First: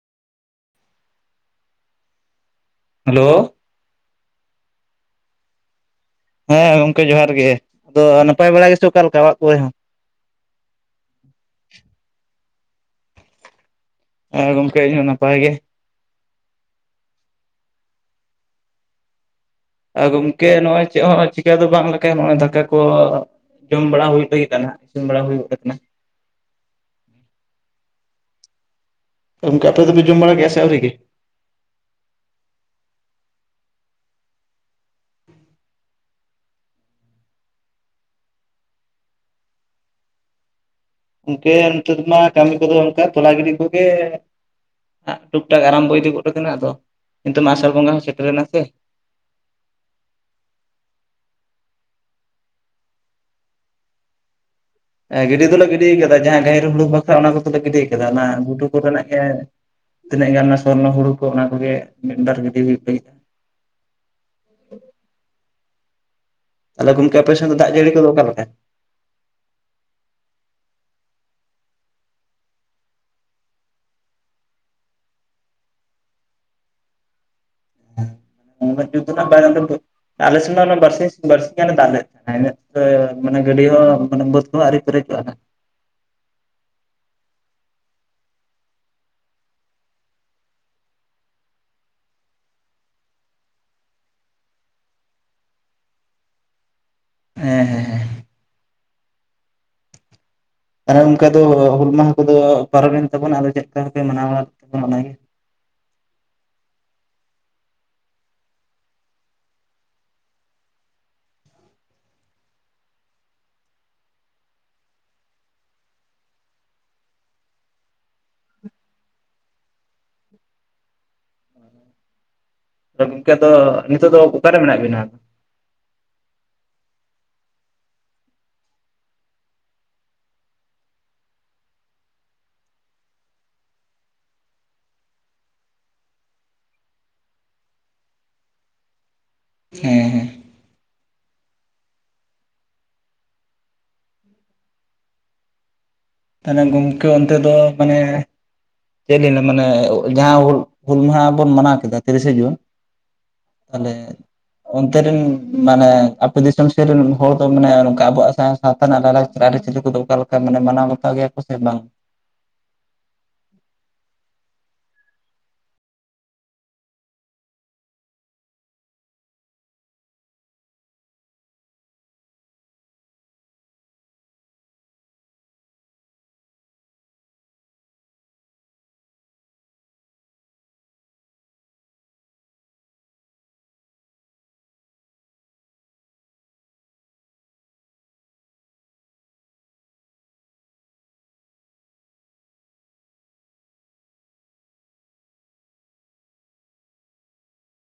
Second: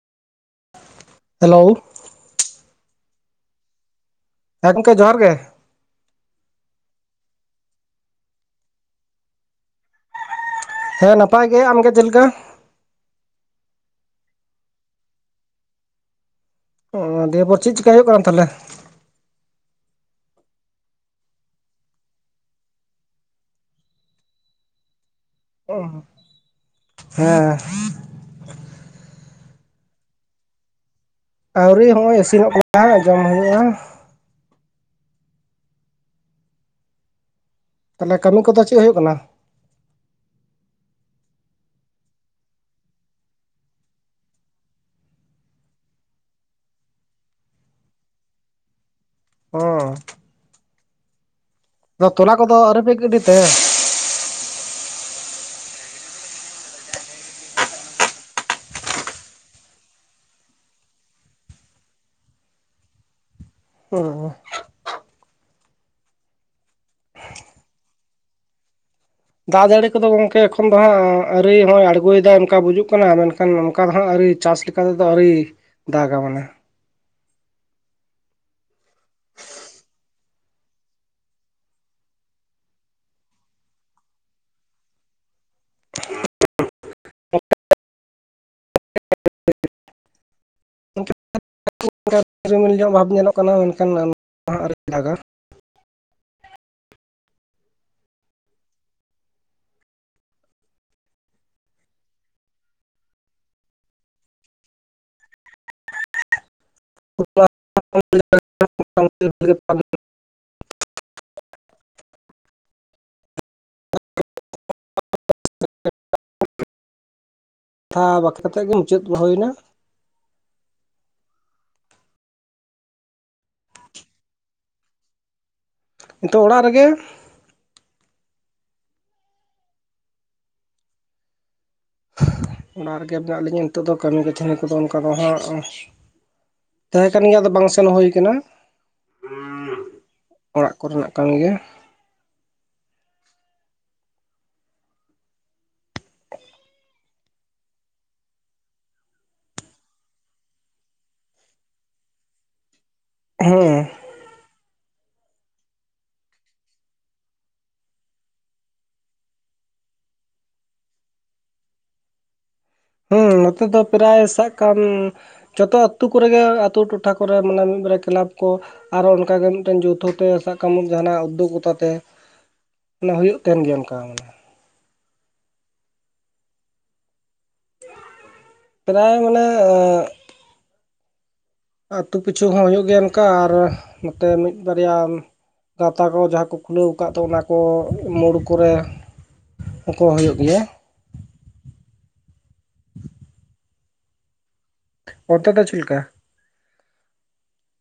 Hello, hello, ᱦᱮᱸ ᱜᱚᱢᱠᱮ ᱡᱚᱦᱟᱨ ᱜᱮ᱾ ᱦᱮᱸ ᱜᱚᱝᱠᱮ ᱡᱚᱦᱟᱨ ᱜᱮ᱾ ᱟᱫᱚ ᱱᱟᱯᱟᱭ ᱵᱟᱲᱟ ᱜᱮᱥᱮ ᱚᱠᱟ ᱞᱮᱠᱟ ᱚᱲᱟᱜ ᱠᱚᱨᱮ ᱦᱚᱸ? ᱦᱮᱸ ᱱᱟᱯᱟᱭ ᱜᱮ, ᱟᱢᱜᱮ ᱪᱮᱞ ᱠᱟ? ᱦᱮᱸ ᱜᱚᱢᱠᱮ ᱤᱧᱦᱚᱸ ᱱᱟᱯᱟᱭ ᱜᱮ᱾ ᱚ, ᱫᱤᱭᱮᱯᱚᱨ ᱪᱮᱜ ᱪᱮᱠᱟ ᱦᱩᱭᱩᱜ ᱠᱟᱱᱟ ᱛᱟᱦᱚᱞᱮ? ᱟᱨ ᱜᱚᱝᱠᱮ ᱱᱚᱜᱼᱚᱭ ᱪᱮᱜ ᱦᱚᱸ ᱪᱤᱠᱟ ᱫᱚ ᱵᱟᱝ ᱞᱮᱠᱟ ᱜᱮ ᱱᱚᱜᱼᱚᱭ ᱫᱟᱠᱟ ᱠᱚ, ᱡᱚᱢ ᱵᱟᱲᱟ ᱦᱩᱭ ᱞᱟᱹᱜᱤᱫ ᱟ ᱱᱟᱦᱟᱜ ᱤᱥᱤᱱ ᱵᱟᱲᱟ ᱦᱩᱭᱩᱜ ᱚ, ᱦᱮᱸ᱾ ᱜᱚᱢᱠᱮ ᱟᱯᱮ ᱫᱚᱯᱮ ᱡᱚᱢ ᱵᱟᱲᱟ ᱠᱮᱜᱼᱟ ᱥᱮ ᱟᱹᱣᱨᱤ ᱜᱮ᱾ ᱟᱹᱣᱨᱤ ᱦᱚᱜᱼᱚᱭ ᱤᱥᱤᱱᱚᱜ ᱠᱟᱱᱟ ᱦᱟᱸᱜ ᱡᱚᱢ ᱦᱩᱭᱩᱜᱼᱟ, ᱛᱟᱞᱦᱮ ᱠᱟᱹᱢᱤ ᱠᱚᱫᱚ ᱪᱮᱜ ᱦᱳᱭᱳᱜ ᱠᱟᱱᱟ? ᱜᱚᱝᱠᱮ ᱱᱮᱛᱟᱨ ᱢᱟ ᱠᱟᱹᱢᱤ ᱠᱚᱫᱚ ᱚᱱᱠᱟ ᱛᱚᱞᱟ ᱜᱤᱰᱤ ᱠᱚᱜᱮ᱾ ᱦᱟᱸᱜ ᱴᱩᱠ ᱴᱟᱠ ᱟᱨᱟᱢᱵᱚ ᱤᱫᱤ ᱜᱚᱜ ᱟᱠᱟᱱᱟ᱾ ᱟᱫᱚ ᱱᱤᱛᱚᱜ ᱢᱟ ᱟᱥᱟᱲ ᱵᱚᱸᱜᱟ ᱦᱚᱸ ᱥᱮᱴᱮᱨ ᱮᱱᱟ ᱥᱮ, ᱦᱚᱸ ᱟᱫᱚ ᱛᱚᱞᱟ ᱠᱚᱫᱚ ᱟᱹᱣᱨᱤᱯᱮ ᱜᱤᱰᱤ ᱛᱮ? ᱜᱤᱰᱤ ᱫᱚᱞᱮ ᱜᱤᱰᱤᱭ ᱠᱟᱫᱟ ᱡᱟᱦᱟᱸ ᱜᱟᱹᱦᱤᱨ ᱦᱩᱲᱩ ᱵᱟᱠᱷᱨᱟ ᱚᱱᱟ ᱠᱚᱫᱚᱞᱮ ᱜᱤᱰᱤᱭ ᱠᱟᱫᱟ᱾ ᱚᱱᱟ ᱜᱷᱩᱴᱩ ᱠᱚᱨᱮᱱᱟᱜ ᱜᱮ ᱛᱤᱱᱟᱹᱜ ᱜᱟᱱ ᱚᱱᱟ ᱥᱚᱨᱱᱚ ᱦᱩᱲᱩ ᱠᱚ ᱚᱱᱟ ᱠᱚᱜᱮ ᱢᱤᱫᱵᱟᱨ ᱜᱤᱰᱤ ᱦᱩᱭᱩᱜ ᱞᱟᱹᱜᱤᱫ ᱚᱸᱻ ᱟᱫᱚ ᱜᱚᱢᱠᱮ ᱟᱯᱮ ᱥᱮᱜ ᱫᱚ ᱫᱟᱜ ᱡᱟᱹᱲᱤ ᱠᱚ ᱫᱚ ᱚᱠᱟ ᱞᱮᱠᱟ? ᱫᱟᱜ ᱡᱟᱹᱲᱤ ᱠᱚᱫᱚ ᱜᱚᱝᱠᱮ ᱮᱠᱷᱚᱱ ᱫᱚ ᱦᱟᱸᱜ ᱟᱹᱣᱨᱤ ᱦᱚᱸᱜᱼᱚᱭ ᱟᱬᱜᱚᱭᱫᱟᱭ ᱚᱱᱠᱟ ᱵᱩᱡᱩᱜ ᱠᱟᱱᱟ ᱢᱮᱱᱠᱷᱟᱱ ᱚᱱᱠᱟ ᱫᱚ ᱦᱟᱸᱜ ᱟᱹᱣᱨᱤ ᱪᱟᱥ ᱞᱮᱠᱟ ᱚᱱᱠᱟ ᱛᱮᱫᱚ ᱟᱹᱣᱨᱤ ᱫᱟᱜᱟ ᱢᱟᱱᱮ᱾ ᱩᱱᱟᱹᱜ ᱡᱩᱛ ᱫᱚ ᱱᱟᱜ ᱵᱟᱭ, ᱟᱞᱮᱥᱮᱱ ᱢᱟ ᱚᱱᱮ ᱵᱟᱨᱥᱤᱧ ᱜᱟᱱᱮ ᱫᱟᱜ ᱞᱮᱫᱽ, ᱢᱟᱱᱮ ᱤᱱᱟᱹᱜᱛᱮ ᱢᱟᱱᱮ ᱜᱟᱹᱰᱤᱭᱟᱹ ᱦᱚᱸ ᱢᱟᱱᱮ ᱵᱟᱹᱫᱽ ᱠᱚᱦᱚᱸ ᱟᱹᱣᱨᱤ ᱯᱮᱨᱮᱡᱚᱜᱼᱟ ᱦᱟᱸᱜ᱾ ᱦᱮ [unintelligible] ᱨᱤᱢᱤᱞ ᱧᱚᱜ ᱵᱷᱟᱵᱽ ᱧᱮᱞᱚᱜ ᱠᱟᱱᱟ ᱢᱮᱱᱠᱷᱟᱱ ᱦᱮᱸ ᱦᱮᱸ ᱦᱮᱸ ᱛᱟᱦᱮ ᱚᱱᱠᱟ ᱫᱚ ᱦᱩᱞ ᱢᱟᱦᱟ ᱠᱚᱫᱚ ᱯᱟᱨᱚᱢᱮᱱ ᱛᱟᱵᱚᱱᱟ ᱟᱫᱚ ᱪᱮᱫ ᱞᱮᱠᱟᱯᱮ ᱢᱟᱱᱟᱣᱟ ᱵᱟᱲᱟ ᱞᱮ ᱛᱟᱵᱚᱱ ᱚᱱᱟᱜᱮ [inaudible] ᱠᱟᱛᱷᱟ ᱵᱟᱠᱷᱮᱲ ᱠᱟᱛᱮᱫ ᱜᱮ ᱢᱩᱪᱟᱹᱫ ᱦᱩᱭᱮᱱᱟ ᱟᱫᱚ ᱜᱚᱝᱠᱮ ᱫᱚ ᱱᱤᱛᱚᱜ ᱫᱚ ᱚᱠᱟᱨᱮ ᱢᱮᱱᱟᱜ ᱵᱤᱱᱟ? ᱱᱤᱛᱚᱜ ᱚᱲᱟᱜ ᱨᱮᱜᱮ ᱚᱱᱟᱲᱟᱜ ᱨᱮᱜᱮ ᱢᱮᱱᱟᱜ ᱞᱤᱧᱟᱹ ᱱᱤᱛᱚᱜ ᱫᱚ ᱠᱟᱹᱢᱤ ᱠᱟᱹᱥᱱᱤ ᱠᱚᱫᱚ ᱚᱱᱠᱟ ᱫᱚ ᱦᱟᱸᱜ ᱛᱟᱦᱮᱸ ᱠᱟᱱ ᱜᱮᱭᱟ ᱟᱫᱚ ᱵᱟᱝ ᱥᱮᱱ ᱦᱩᱭ ᱟᱠᱟᱱᱟᱹ ᱦᱮᱸ ᱚᱲᱟᱜ ᱠᱚᱨᱮᱱᱟᱜ ᱠᱟᱱ ᱜᱮᱭ ᱛᱟᱦᱚᱞᱮ ᱜᱚᱢᱠᱮ ᱚᱱᱛᱮ ᱫᱚ ᱢᱟᱱᱮ ᱪᱮᱫ ᱚᱱᱟ ᱢᱟᱱᱮ ᱡᱟᱦᱟᱸ ᱦᱩᱞ ᱢᱟᱦᱟ ᱵᱚᱱ ᱢᱟᱱᱟᱣ ᱠᱮᱫᱟ ᱛᱤᱨᱤᱥᱮ ᱡᱩᱱ ᱦᱮᱸ ᱟᱞᱮ ᱚᱱᱛᱮ ᱨᱮᱱ ᱢᱟᱱᱮ ᱟᱯᱮ ᱫᱤᱥᱚᱢ ᱥᱮᱫ ᱨᱮᱱ ᱦᱚᱲ ᱫᱚ ᱢᱟᱱᱮ ᱚᱱᱠᱟ ᱟᱵᱚᱣᱟᱜ ᱥᱟᱶ ᱥᱟᱶᱛᱟ ᱨᱮᱱᱟᱜ ᱞᱟᱭᱞᱟᱠᱪᱟᱨ ᱟᱹᱨᱤᱪᱟᱹᱞᱤ ᱠᱚᱫᱚ ᱚᱠᱟ ᱞᱮᱠᱟ ᱢᱟᱱᱮ ᱢᱟᱱᱟᱣ ᱵᱟᱛᱟᱣ ᱜᱮᱭᱟ ᱠᱚ ᱥᱮ ᱵᱟᱝ? ᱦᱮᱸ ᱱᱚᱛᱮ ᱫᱚ ᱯᱨᱟᱭ ᱥᱟᱵ ᱠᱟᱢ ᱡᱚᱛᱚ ᱟᱹᱛᱳ ᱠᱚᱨᱮᱜᱮ ᱟᱹᱛᱳ ᱴᱚᱴᱷᱟ ᱠᱚᱨᱮ ᱢᱟᱱᱮ ᱢᱤᱫᱵᱟᱨ ᱠᱞᱟᱵᱽ ᱠᱚ ᱟᱨᱚ ᱚᱱᱠᱟᱜᱮ ᱢᱤᱫᱴᱮᱱ ᱡᱳᱛᱷᱚ ᱛᱮ ᱥᱟᱵ ᱠᱟᱜ ᱢᱮ ᱡᱟᱦᱟᱱᱟᱜ ᱩᱫᱽᱫᱳᱜᱽᱜᱚᱛᱟ ᱛᱮ ᱚᱱᱟ ᱦᱩᱭᱩᱜ ᱛᱟᱦᱮᱱ ᱜᱮᱭᱟ ᱚᱱᱠᱟ ᱢᱟᱱᱮ ᱯᱨᱟᱭ ᱢᱟᱱᱮ ᱟᱹᱛᱩ ᱯᱤᱪᱷᱩ ᱦᱚᱸ ᱦᱩᱭᱩᱜ ᱜᱮᱭᱟ ᱚᱱᱠᱟ ᱟᱨ ᱱᱚᱛᱮ ᱢᱤᱫ ᱵᱟᱨᱭᱟ ᱜᱟᱶᱛᱟ ᱠᱚ ᱡᱟᱦᱟᱸ ᱠᱚ ᱠᱷᱩᱞᱟᱹᱣ ᱟᱠᱟᱫ ᱫᱚ ᱚᱱᱟ ᱠᱚ ᱢᱳᱲ ᱠᱚᱨᱮ ᱩᱱᱠᱚ ᱦᱩᱭᱩᱜ ᱜᱮᱭᱟ ᱚᱱᱛᱮ ᱫᱚ ᱪᱮᱫ ᱞᱮᱠᱟ